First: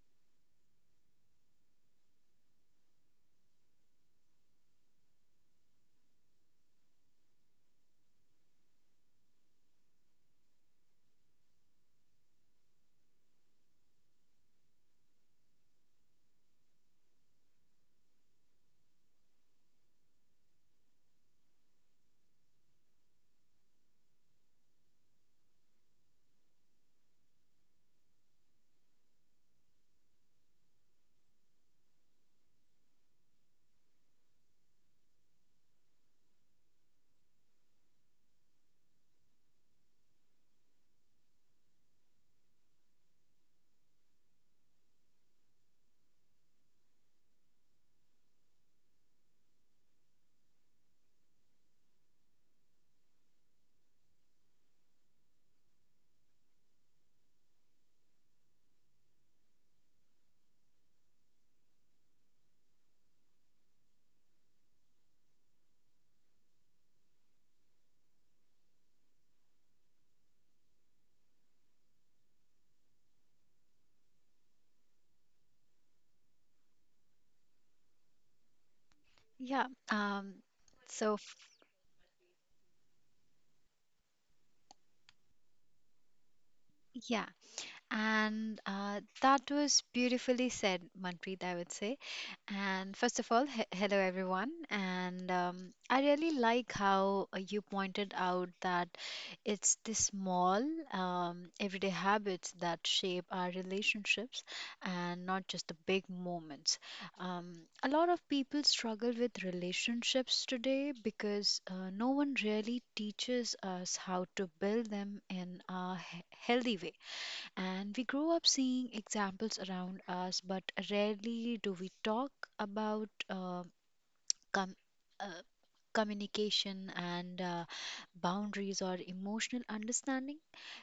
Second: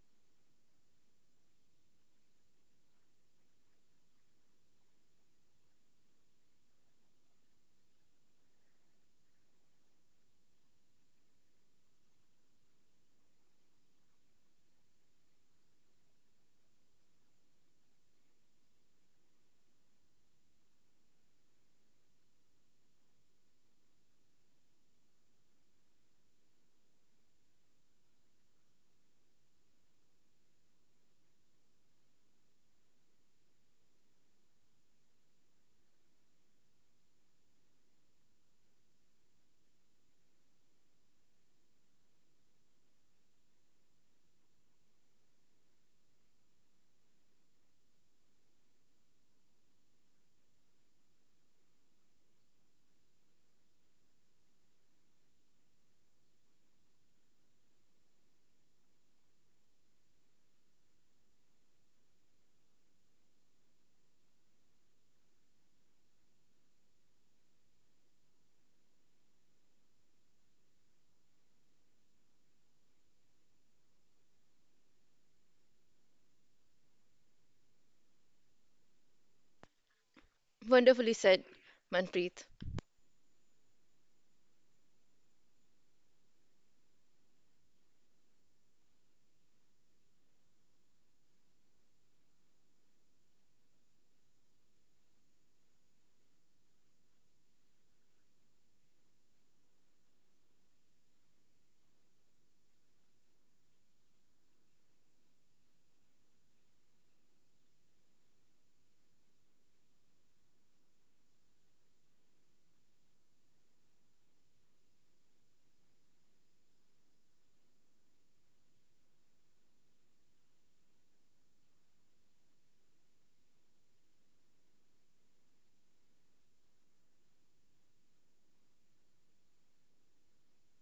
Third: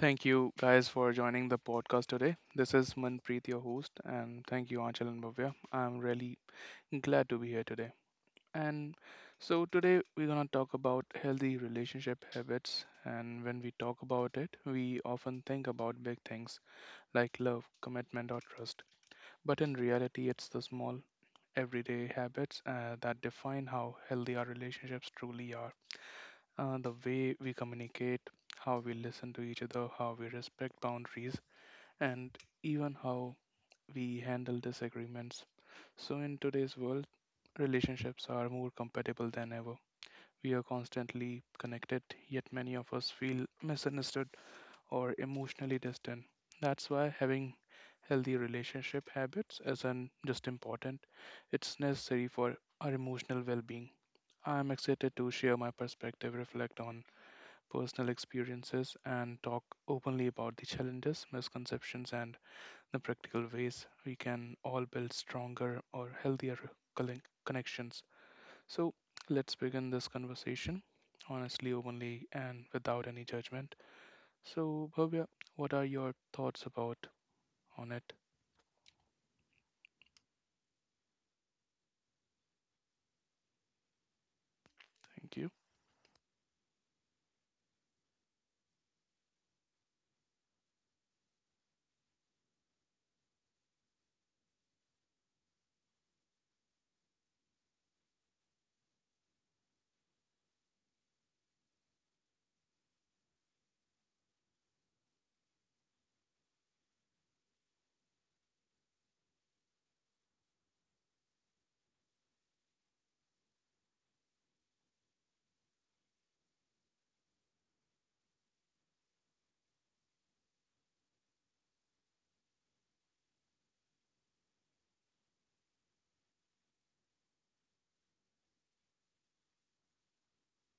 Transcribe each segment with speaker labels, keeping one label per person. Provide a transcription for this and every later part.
Speaker 1: Thank you guys for joining the podcast today. This is Manpreet, your host, and thank you, Anchal and Bhavya. I'm really glad to be here today. And Today we're going to talk about healthy relationship habits. And when we talk about it, we often think about big things like love, commitment, or trust. But in reality, it's the small, everyday habits that define how healthy our relationships truly are. The way we communicate, how we listen to each other, how we respect boundaries, and even how we handle disagreements. So, in today's world, relationships are more compatible than ever. We are constantly connected, yet many of us feel misunderstood or emotionally distant. That's why having healthy relationship habits isn't just important, it's necessary for our emotional well being. I am excited to share my perspective, reflect on personal experiences, and talk openly about the challenges, misconceptions, and the practical ways we can all build stronger or healthier connections. So let's begin this conversation honestly, openly, and without any judgment. So, Bhavya, what are your thoughts about on it?
Speaker 2: Yeah. Um,
Speaker 3: Wonderfully
Speaker 2: so, f-
Speaker 3: said, Manpreet.
Speaker 1: Thank you.
Speaker 2: yeah. And That was beautifully said, Manpreet, I would say. And first of all, hello everyone. And I really like how you pointed out that it's the small, everyday habits that shape our relationships and not just the big moments. Um, a lot of people struggle with relationships today because no one really teaches us how to build them in a healthy way, and we grow up seeing examples around us, but rarely do we talk about com- uh, communication and boundaries or emotional understanding.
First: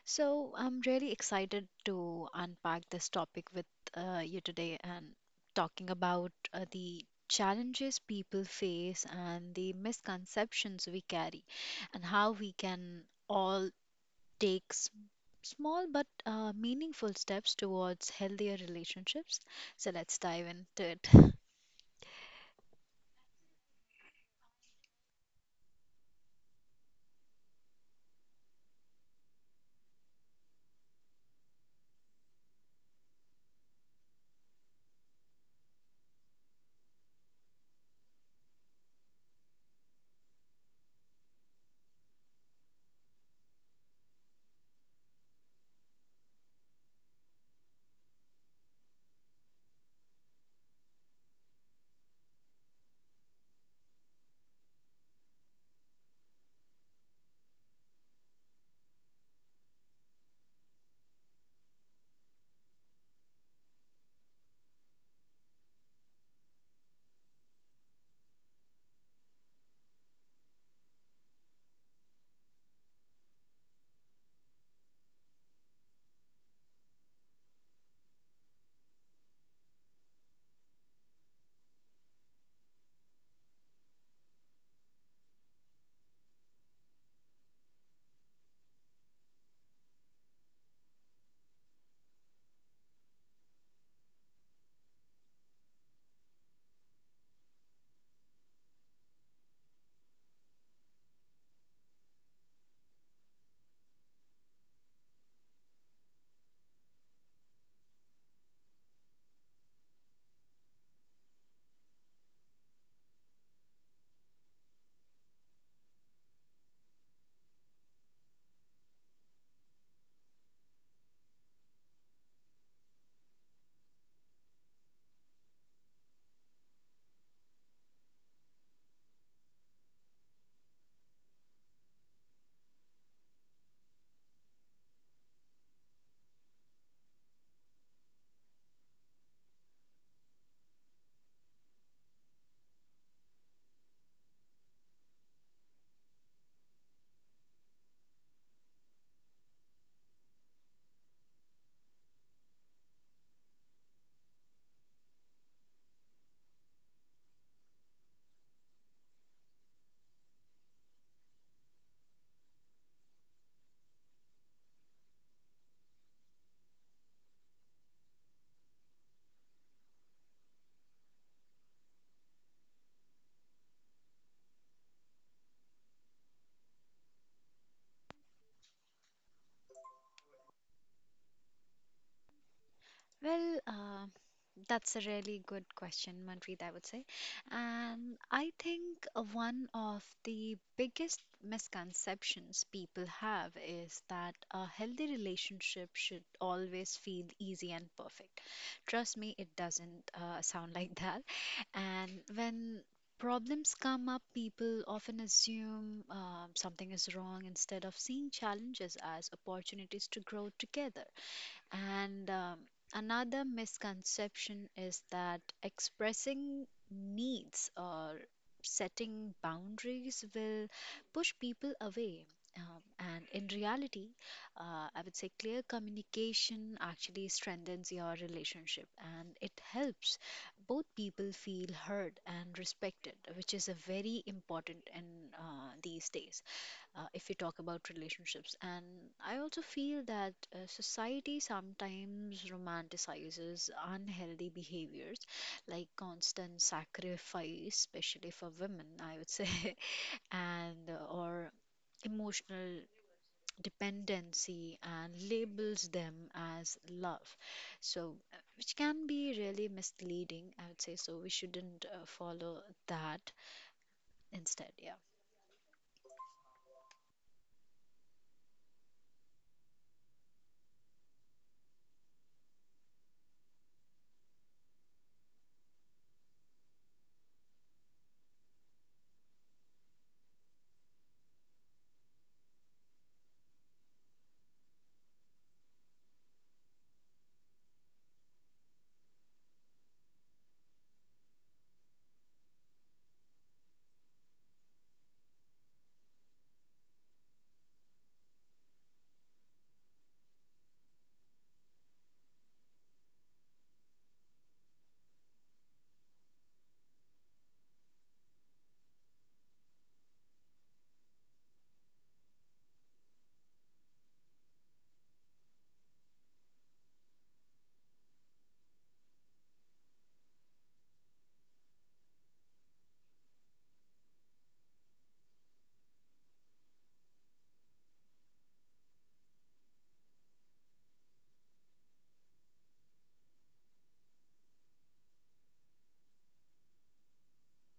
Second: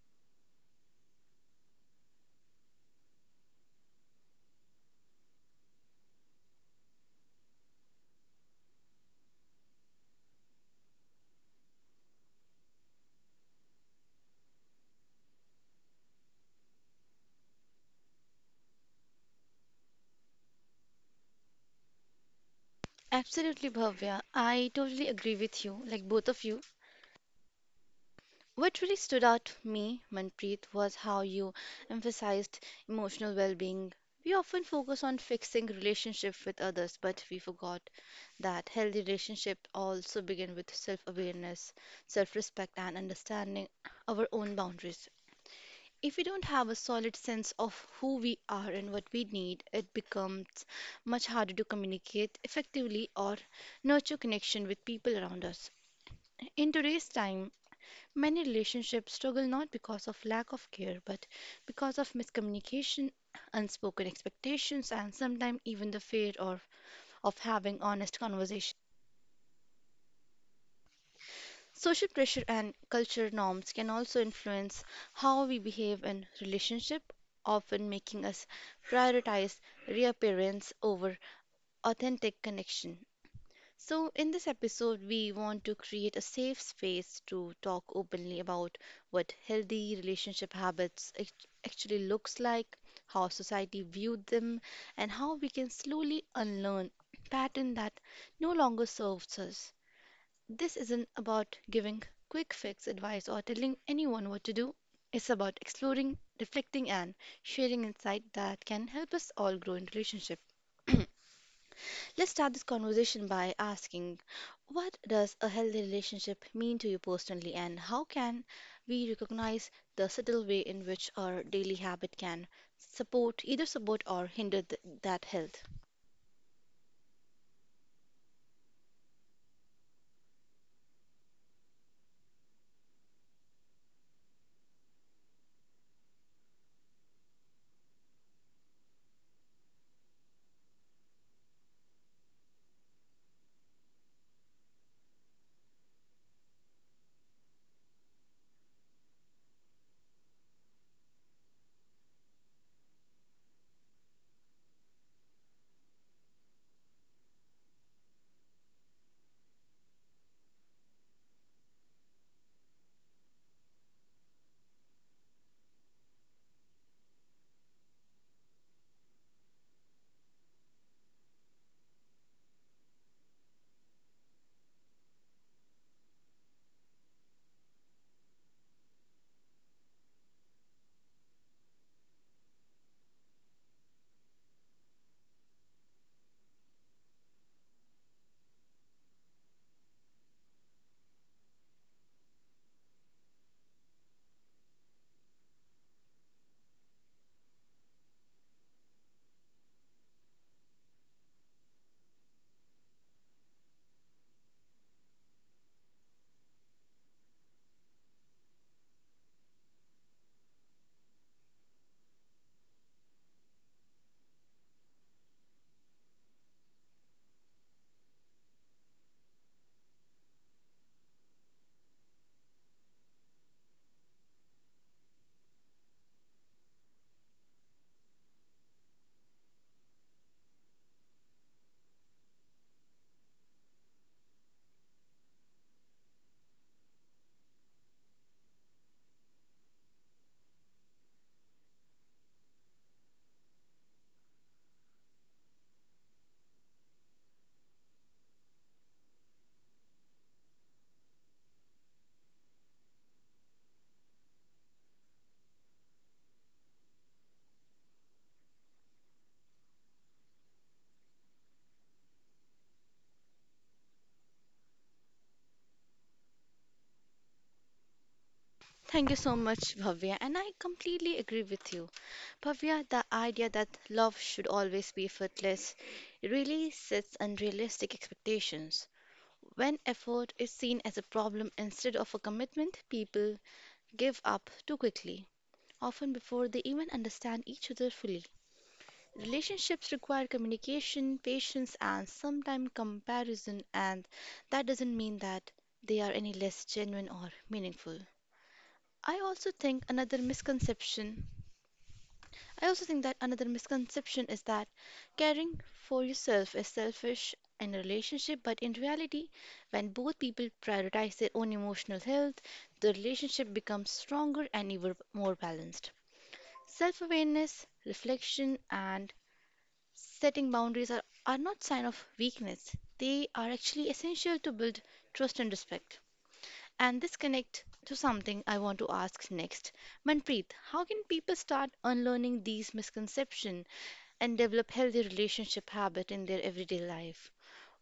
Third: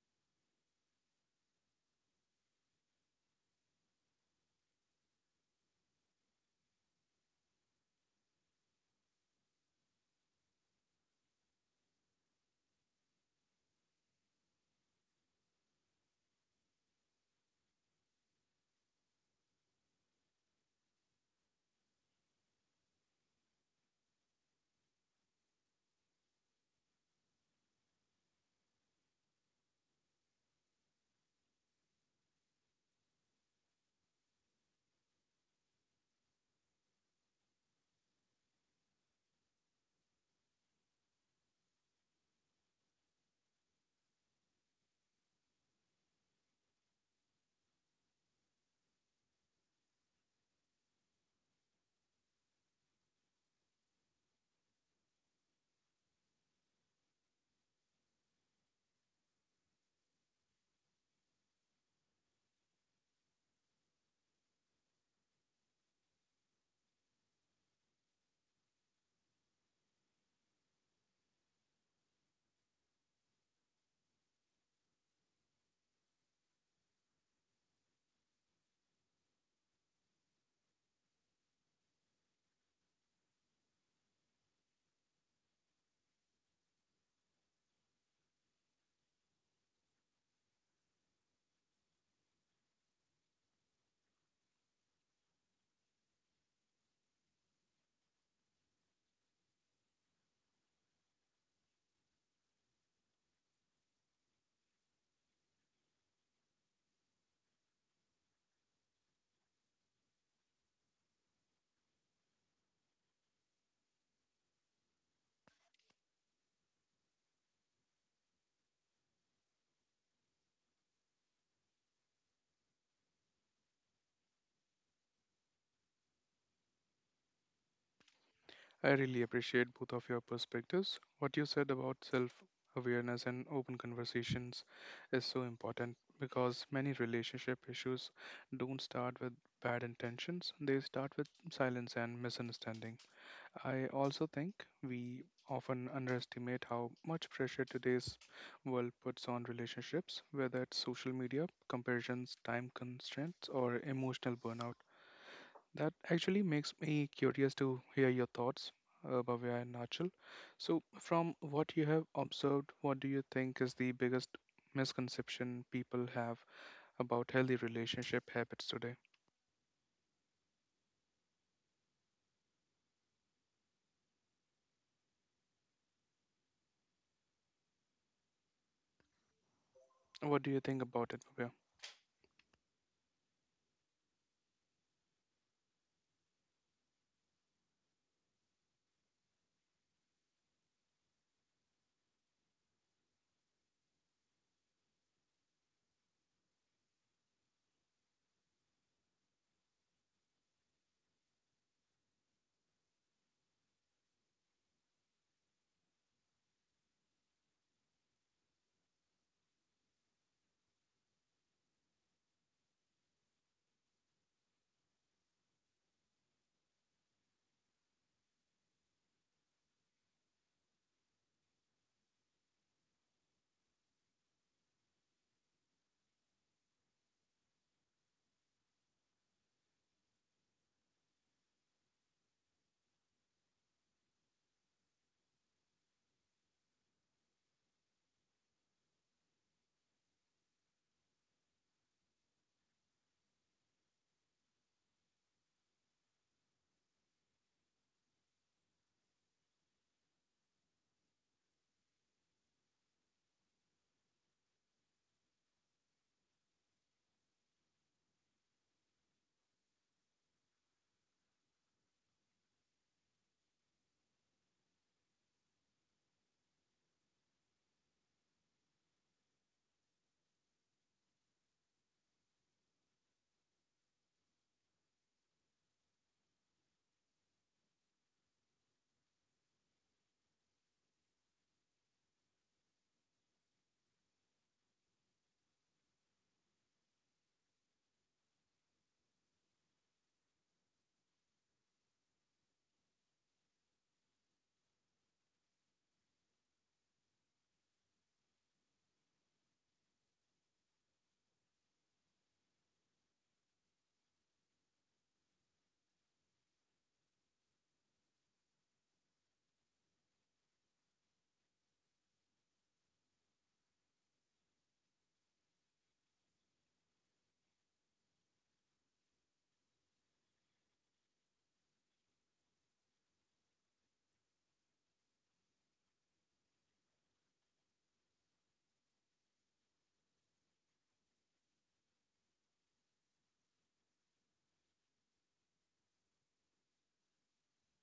Speaker 2: So I'm really excited to unpack this topic with you today, and talking about the challenges people face and the misconceptions we carry, and how we can all takes small but meaningful steps towards healthier relationships. So let's dive into it.
Speaker 3: Absolutely, Bhavya. I totally agree with you, like both of you. What really stood out to me, Manpreet, was how you emphasized emotional well being. We often focus on fixing relationships with others, but we forgot that healthy relationships also begin with self awareness, self respect, and understanding our own boundaries. If we don't have a solid sense of who we are and what we need, it becomes much harder to communicate effectively or nurture connection with people around us. In today's time, many relationships struggle not because of lack of care, but because of miscommunication, unspoken expectations, and sometimes even the fear or of having honest conversations. Social pressure and cultural norms can also influence how we behave in relationship, often making us prioritize reappearance over authentic connection. So in this episode we want to create a safe space to talk openly about what healthy relationship habits actually looks like, how society viewed them, and how we can slowly unlearn pattern that no longer serves us. This isn't about giving quick fix advice or telling anyone what to do. It's about exploring, reflecting, and sharing insight that can help us all grow in relationship. Let's start this conversation by asking, what does a healthy relationship mean to you personally, and how can we recognize the subtle way in which our daily habit can support, either support or hinder that health?
Speaker 1: I really appreciate both of your perspectives. What you said about self awareness and open conversations is so important because many relationship issues don't start with bad intentions, they start with silence and misunderstanding. I also think we often underestimate how much pressure today's world puts on relationships, whether it's social media, comparisons, time constraints, or emotional burnout. That actually makes me curious to hear your thoughts, Bhavya and Nachal. So, from what you have observed, what do you think is the biggest misconception people have about healthy relationship habits today? What do you think about it, Bhavya?
Speaker 2: Well, uh, That's a really good question, Manpreet, I would say. And I think one of the biggest misconceptions people have is that a healthy relationship should always feel easy and perfect. Trust me, it doesn't sound like that. And when problems come up, people often assume something is wrong instead of seeing challenges as opportunities to grow together. And Another misconception is that expressing needs or setting boundaries will push people away. And in reality, I would say clear communication actually strengthens your relationship and it helps both people feel heard and respected, which is a very important in these days if we talk about relationships. And I also feel that society sometimes romanticizes unhealthy behaviors like constant sacrifice, especially for women, I would say, and or emotional dependency, and labels them as love. So, which can be really misleading, I would say. So, we shouldn't follow that instead. Yeah.
Speaker 3: Thank you so much, Bhavya, and I completely agree with you. Pavya, the idea that love should always be effortless really sets unrealistic expectations. When effort is seen as a problem instead of a commitment, people give up too quickly, often before they even understand each other fully. Relationships require communication, patience, and sometimes comparison, and that doesn't mean that they are any less genuine or meaningful. I also think another misconception I also think that another misconception is that caring for yourself is selfish in a relationship, but in reality, when both people prioritize their own emotional health, the relationship becomes stronger and even more balanced. Self awareness, reflection, and setting boundaries are not sign of weakness. They are actually essential to build trust and respect. And this connect to something I want to ask next. Manpreet, how can people start unlearning these misconceptions and develop healthy relationship habit in their everyday life?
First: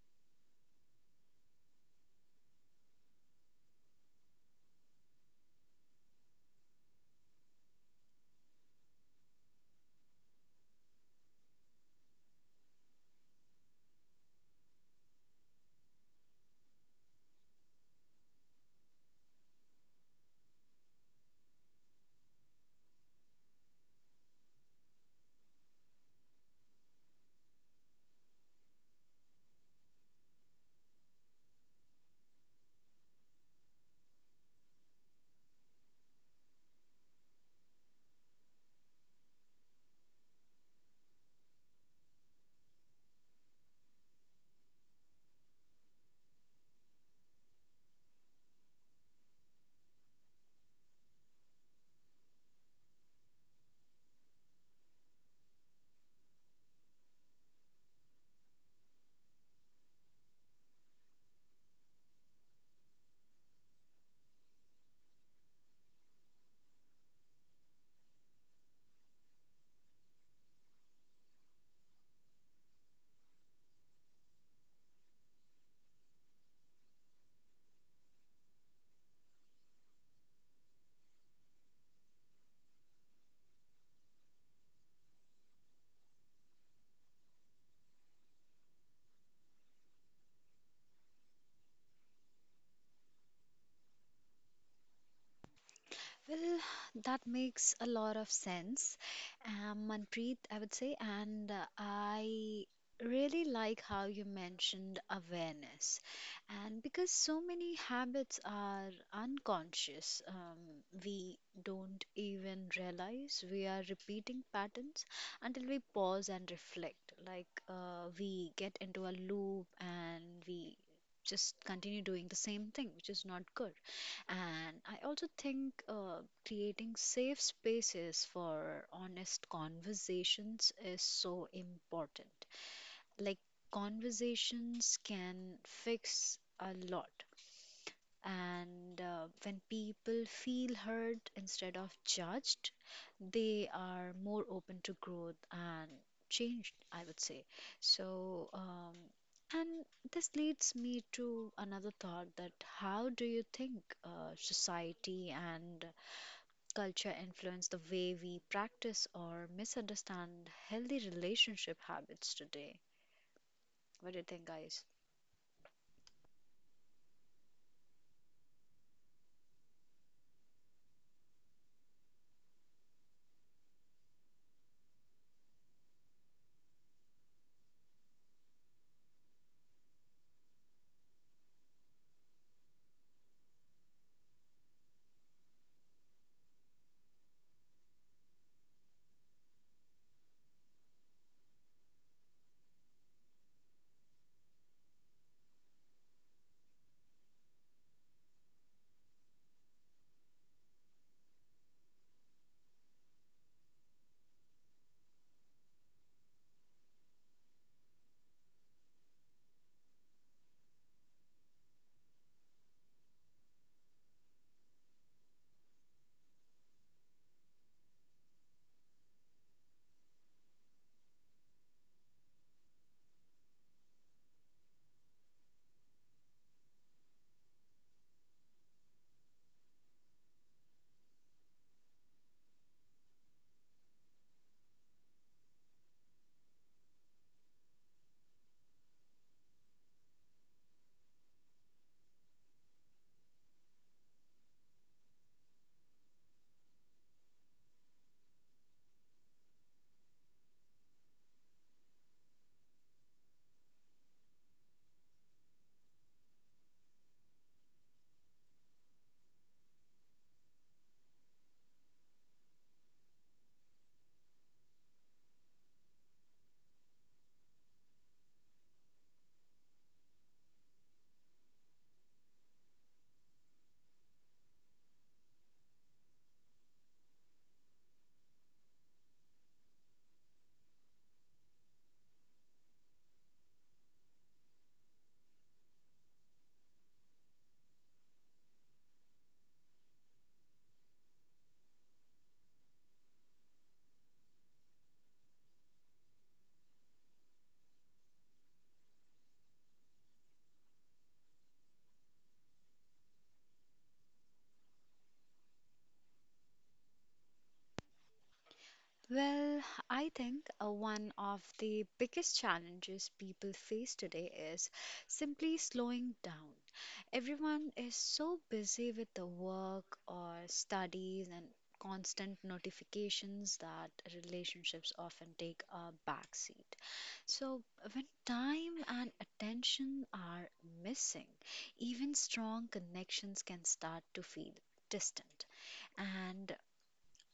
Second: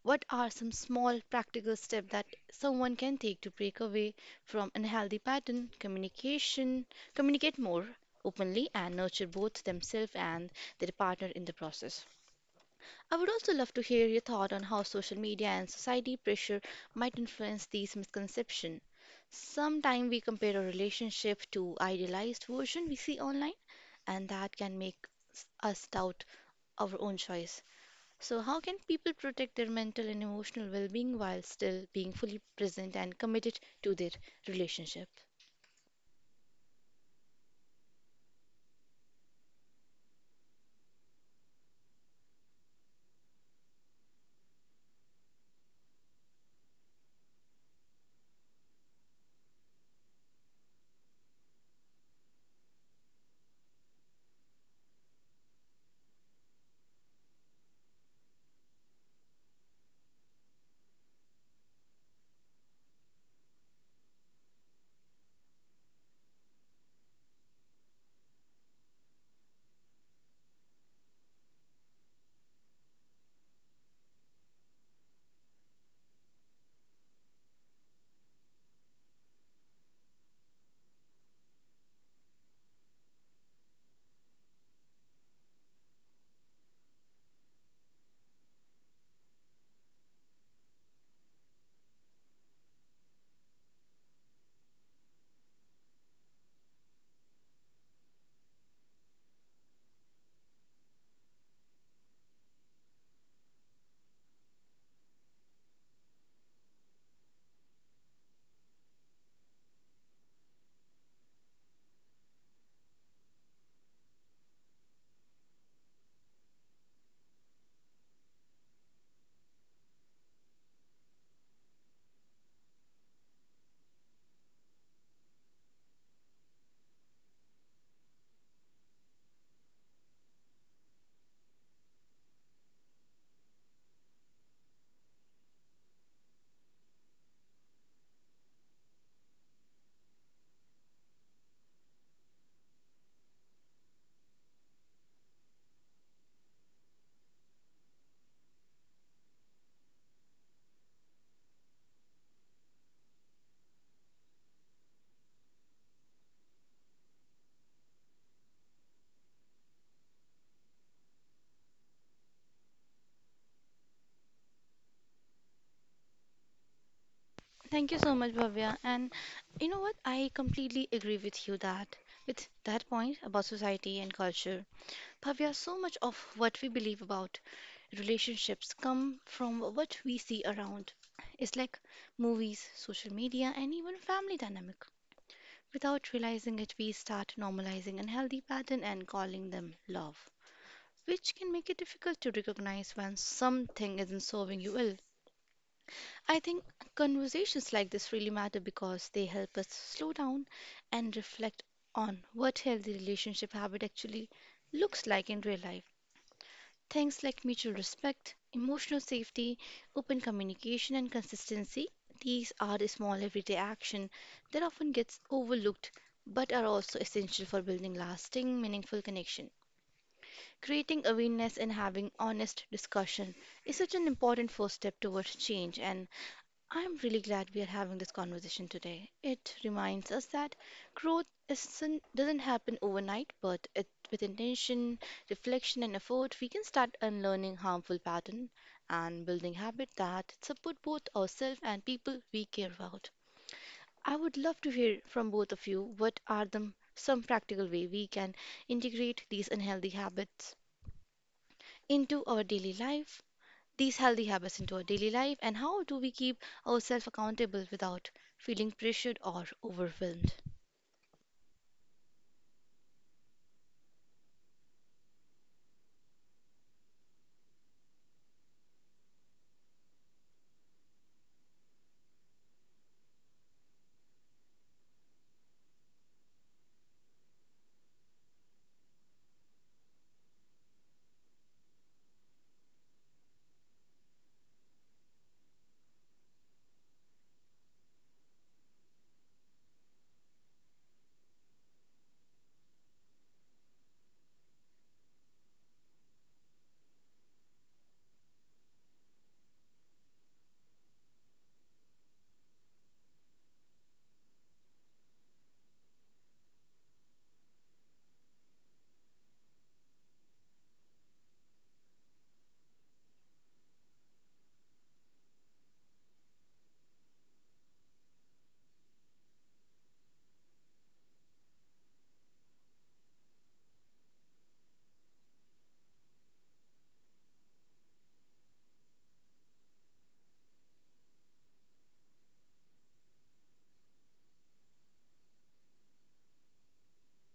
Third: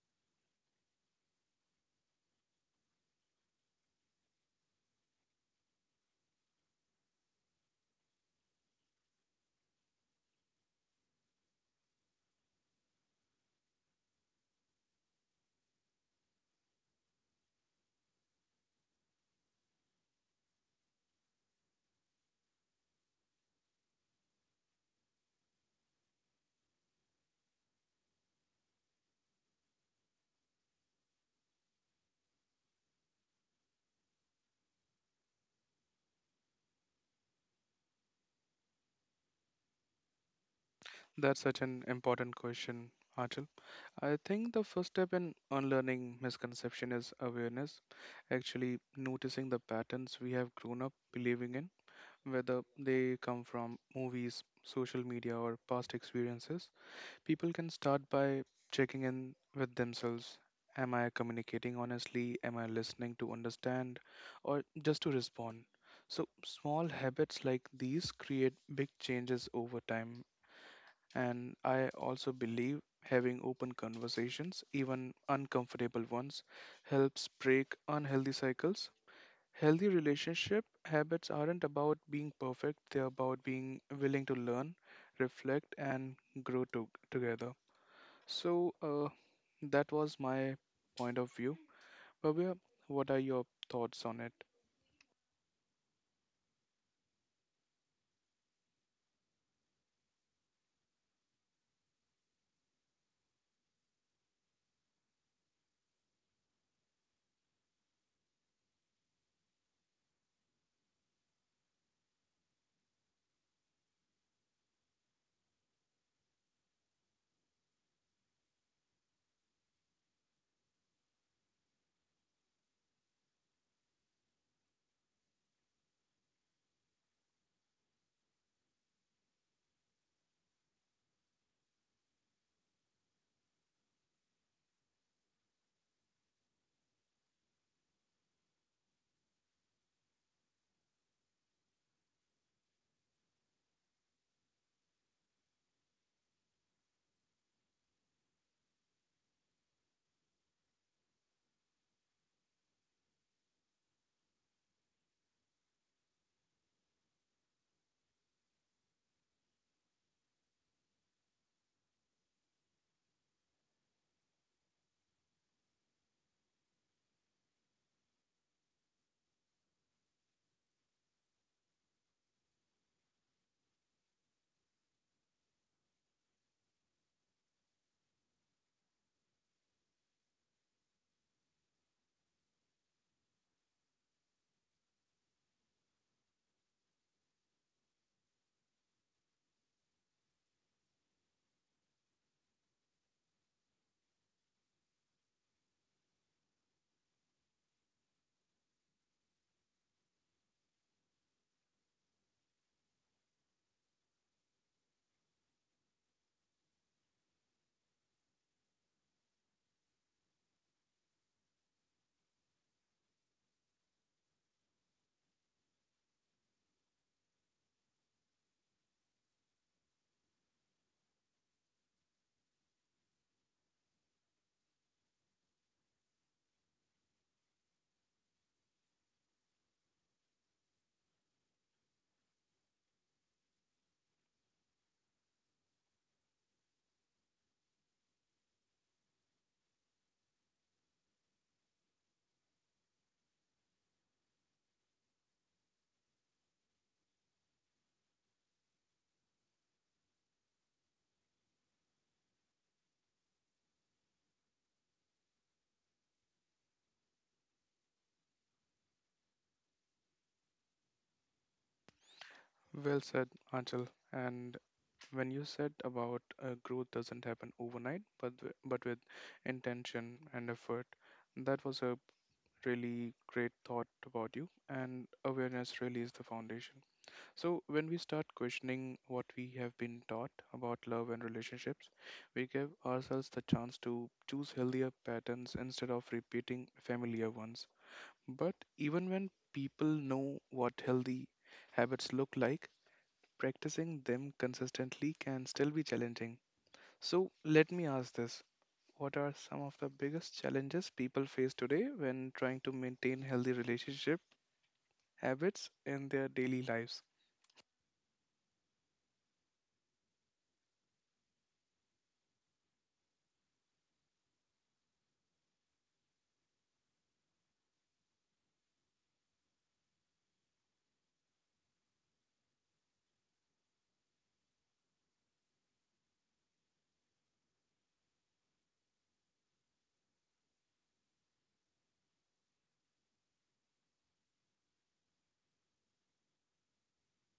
Speaker 3: What are some small practical steps that someone can take to break away from unhealthy pattern communication, communicate more openly and nurture both themselves and their partner in the process? I would also love to hear your thought on how social media and society pressure might influence these misconceptions. Sometimes we compare our relationship to idealized version we see online, and that can make us doubt our own choice. So, how can people protect their mental and emotional well being while still being fully present and committed to their relationship?
Speaker 1: That's such an important question, Achal. I think the first step in unlearning misconception is awareness, actually noticing the patterns we have grown up believing in, whether they come from movies, social media, or past experiences. People can start by checking in with themselves. Am I communicating honestly? Am I listening to understand or just to respond? So, small habits like these create big changes over time. And I also believe having open conversations, even uncomfortable ones, helps break unhealthy cycles. Healthy relationship habits aren't about being perfect, they're about being willing to learn, reflect, and together. So, uh, that was my point of view. Bhavya, what are your thoughts on it?
Speaker 2: Well, that makes a lot of sense, Manpreet, I would say. And I really like how you mentioned awareness. And because so many habits are unconscious, we don't even realize we are repeating patterns until we pause and reflect. Like we get into a loop and we just continue doing the same thing, which is not good. And I also think creating safe spaces for honest conversations is so important. Like, conversations can fix a lot. And when people feel heard instead of judged, they are more open to growth and change, I would say. So, and this leads me to another thought, that how do you think society and culture influence the way we practice or misunderstand healthy relationship habits today? What do you think, guys?
Speaker 3: Thank you so much, Bhavya. And you know what? I completely agree with you that, with that point about society and culture. Bhavya, so much of what we believe about relationships come from what we see around. It's like movies, social media, and even family dynamic. Without realizing it, we start normalizing unhealthy pattern and calling them love, which can make it difficult to recognize when something isn't serving you well. I think conversations like this really matter because they help us slow down and reflect on what healthy relationship habit actually looks like in real life. Things like mutual respect, emotional safety, open communication, and consistency. These are the small everyday action that often gets overlooked but are also essential for building lasting, meaningful connection. Creating awareness and having honest discussion is such an important first step towards change, and I'm really glad we are having this conversation today. It reminds us that growth isn't, doesn't happen overnight, but it, with intention, reflection, and effort, we can start unlearning harmful patterns and building habits that support both ourselves and people we care about. I would love to hear from both of you, what are the, some practical way we can integrate these unhealthy habits into our daily life, these healthy habits into our daily life, and how do we keep ourselves accountable without feeling pressured or overwhelmed?
Speaker 1: Well said, Anchal. And when you said about growth doesn't happen overnight, but but with intention and effort, that was a really great thought about you. And awareness really is the foundation. So when we start questioning what we have been taught about love and relationships, we give ourselves the chance to choose healthier patterns instead of repeating familiar ones. But even when people know what healthy habits look like, practicing them consistently can still be challenging. So, let me ask this. What are some of the biggest challenges people face today when trying to maintain healthy relationship habits in their daily lives?
Speaker 2: Well, I think one of the biggest challenges people face today is simply slowing down. Everyone is so busy with the work or studies and constant notifications that relationships often take a backseat. So, when time and attention are missing, even strong connections can start to feel distant. And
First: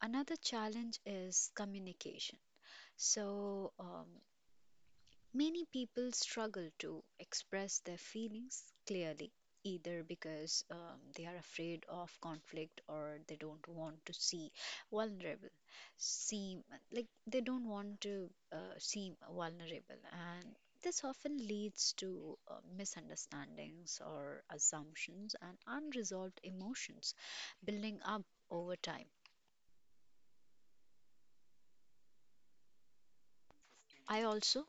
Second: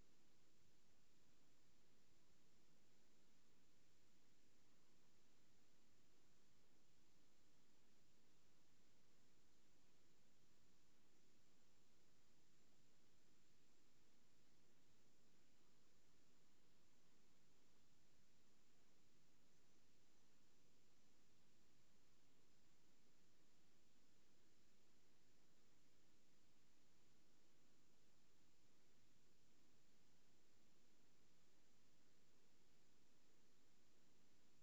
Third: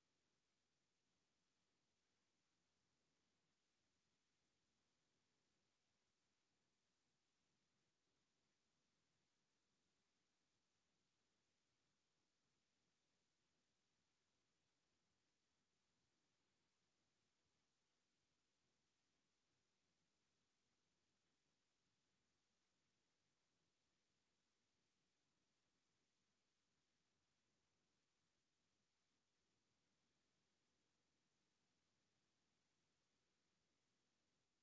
Speaker 2: another challenge is communication. So, many people struggle to express their feelings clearly, either because they are afraid of conflict or they don't want to see vulnerable, seem like they don't want to seem vulnerable. And this often leads to misunderstandings or assumptions and unresolved emotions building up over time. I also,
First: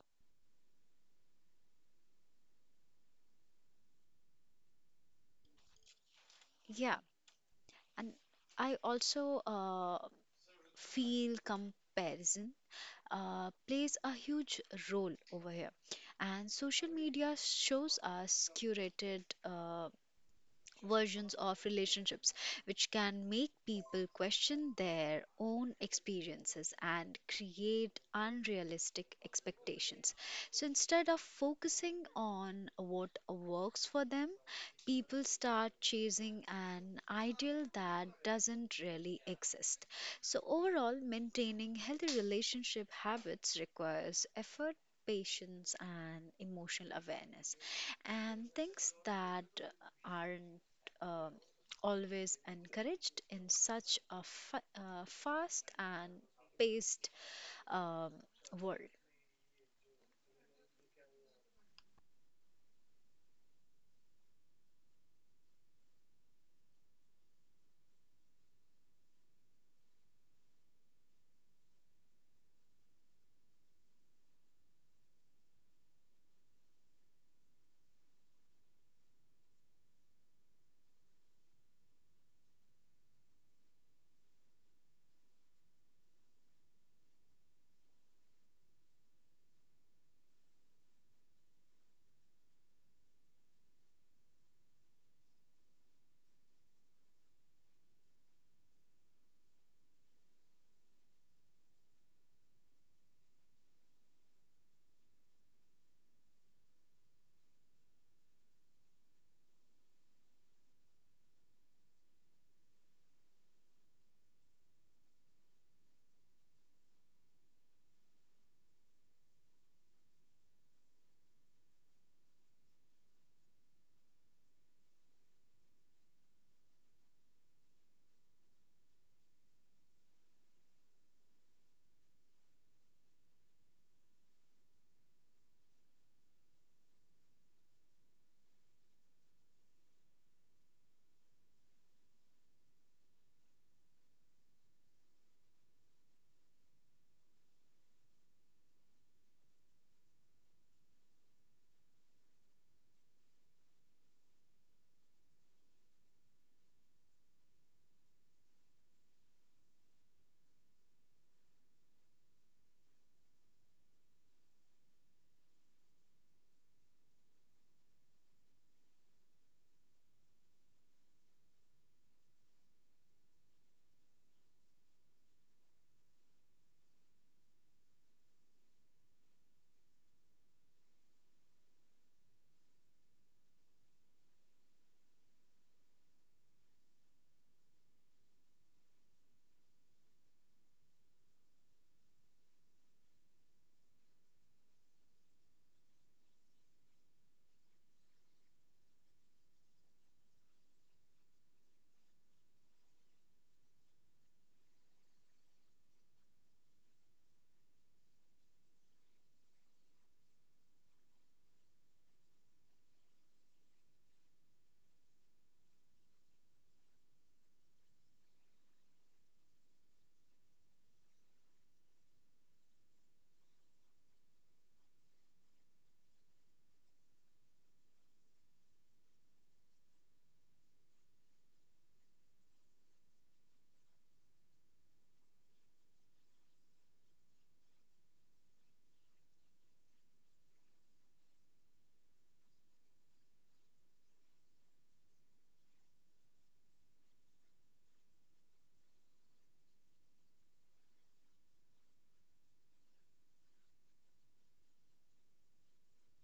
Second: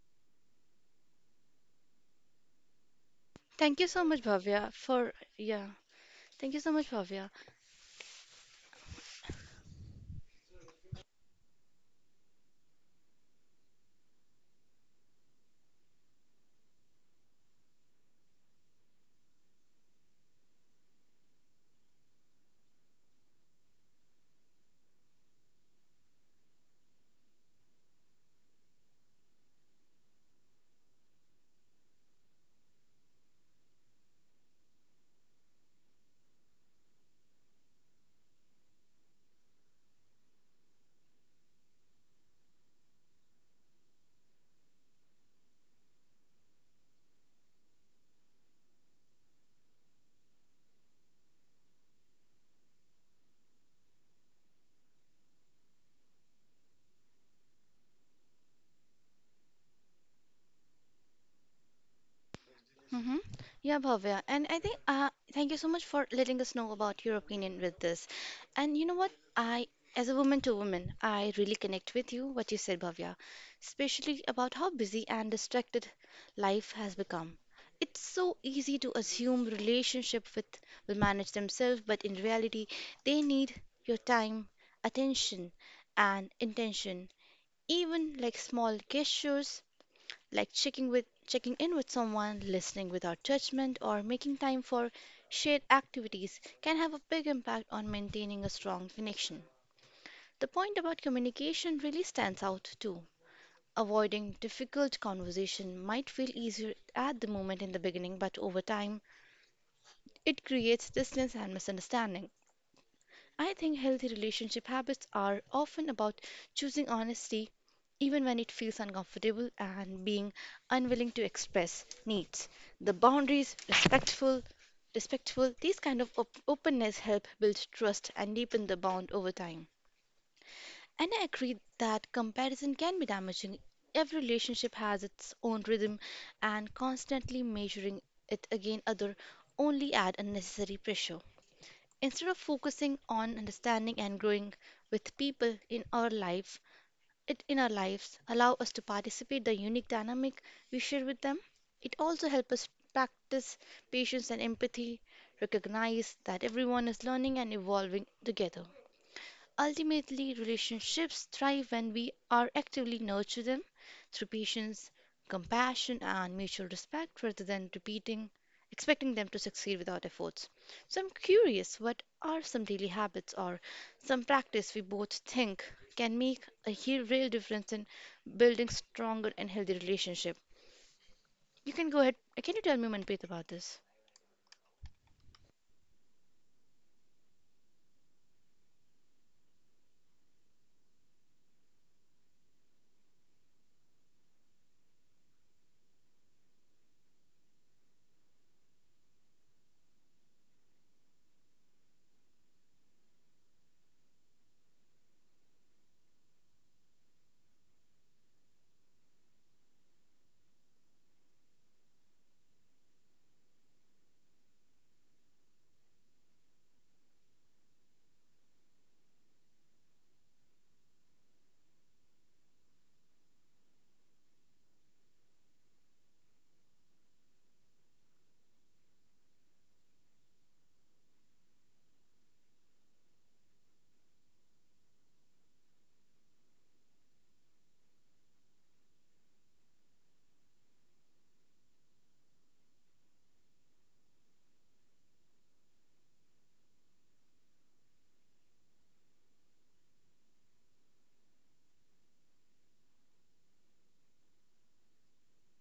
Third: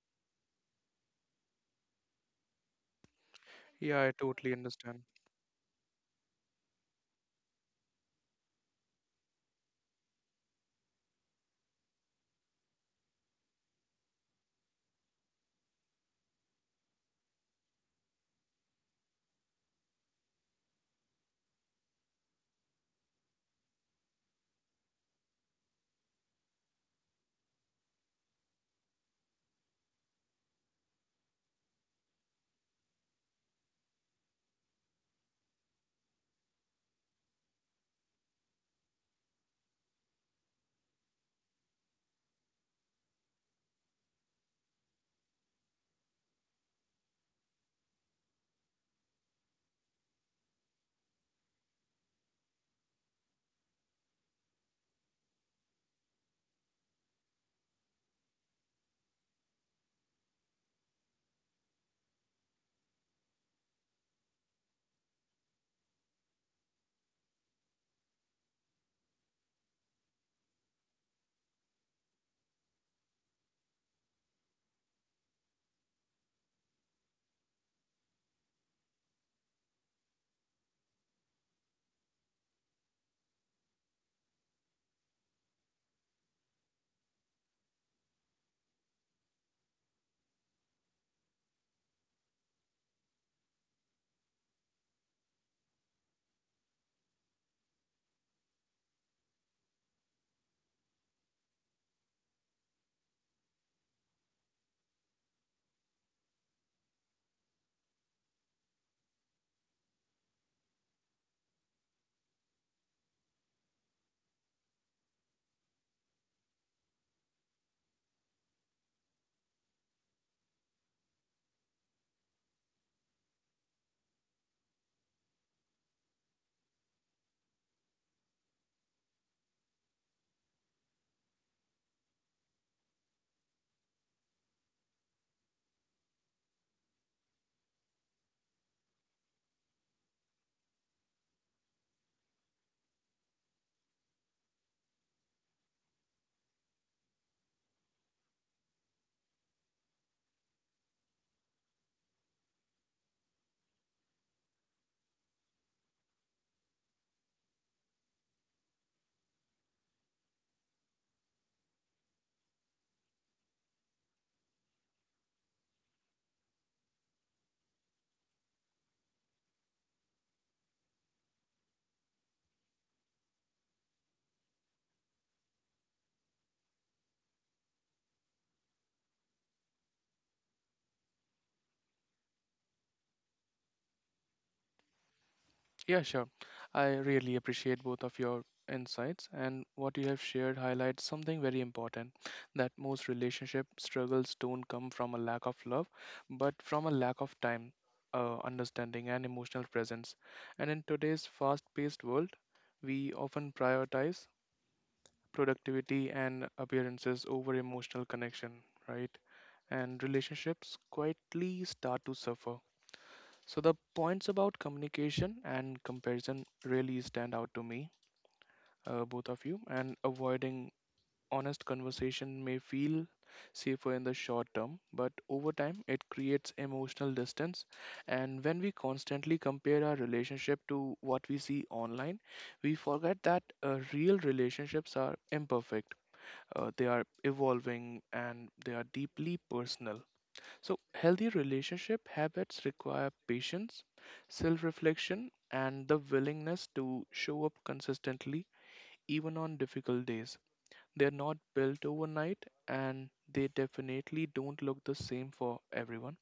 Speaker 3: Thank you
Speaker 1: Yeah,
Speaker 3: so
Speaker 1: I
Speaker 3: much,
Speaker 1: totally
Speaker 3: Bhavya,
Speaker 1: understand.
Speaker 3: for yeah. Thank you so much,
Speaker 2: yeah,
Speaker 3: Bhavya.
Speaker 2: and I also feel comparison plays a huge role over here. And social media shows us curated versions of relationships, which can make people question their own experiences and create unrealistic expectations. So instead of focusing on what works for them, people start chasing an ideal that doesn't really exist. So, overall, maintaining healthy relationship habits requires effort, patience, and emotional awareness, and things that aren't um always encouraged in such a fast and paced um, world.
Speaker 3: Mm-hmm. Yeah, Bhavya. And I think thank you so much for letting us know about your opinion with this. And you know what? I, as a woman to woman, I really connect with you, what you said, Bhavya, especially about how busy and distracted life has become. It's so easy to assume relationship with will manage themselves, but in reality, they need your time, attention, and intention. Even like small gestures like checking in with someone, listening without judgment, or making time for shared activities can have a big impact on maintaining a strong connection. The point about communication really stands out too. Avoiding difficult conversation might feel easier at the moment in the beginning, but over time it creates distance and misunderstanding. I think healthy relationship habits are often about choosing honesty, even when it feels uncomfortable, and being unwilling to express needs. The boundaries, respectful, these kind of openness help build trust and deepen the bond over time. And I agree that comparison can be damaging. Every relationship has its own rhythm, and constantly measuring it against other only add unnecessary pressure. Instead of focusing on understanding and growing with people in our life, it in our lives allow us to participate the unique dynamic we share with them. It also helps us practice patience and empathy, recognize that everyone is learning and evolving together. Ultimately, relationships thrive when we are actively nurture them through patience, compassion, and mutual respect rather than repeating expecting them to succeed without efforts. So I'm curious, what are some daily habits or some practice we both think can make a real difference in building stronger and healthy relationship? You can go ahead. Can you tell me, Manpreet, about this?
Speaker 1: Yeah, sure. I really appreciate both of your insights, and what you have shared highlights something very important, that most relationship struggles don't come from a lack of love, but from a lack of time, understanding, and emotional presence. And in today's fast paced world, we often prioritize productivity and appearances over emotional connection, right? And relationships quietly start to suffer. So the points about communication and comparison really stand out to me, both of you, and avoiding honest conversation may feel safer in the short term, but over time it creates emotional distance. And when we constantly compare our relationship to what we see online, we forget that real relationships are imperfect. They are evolving and they are deeply personal. So, healthy relationship habits require patience, self reflection, and the willingness to show up consistently, even on difficult days. They're not built overnight, and they definitely don't look the same for everyone.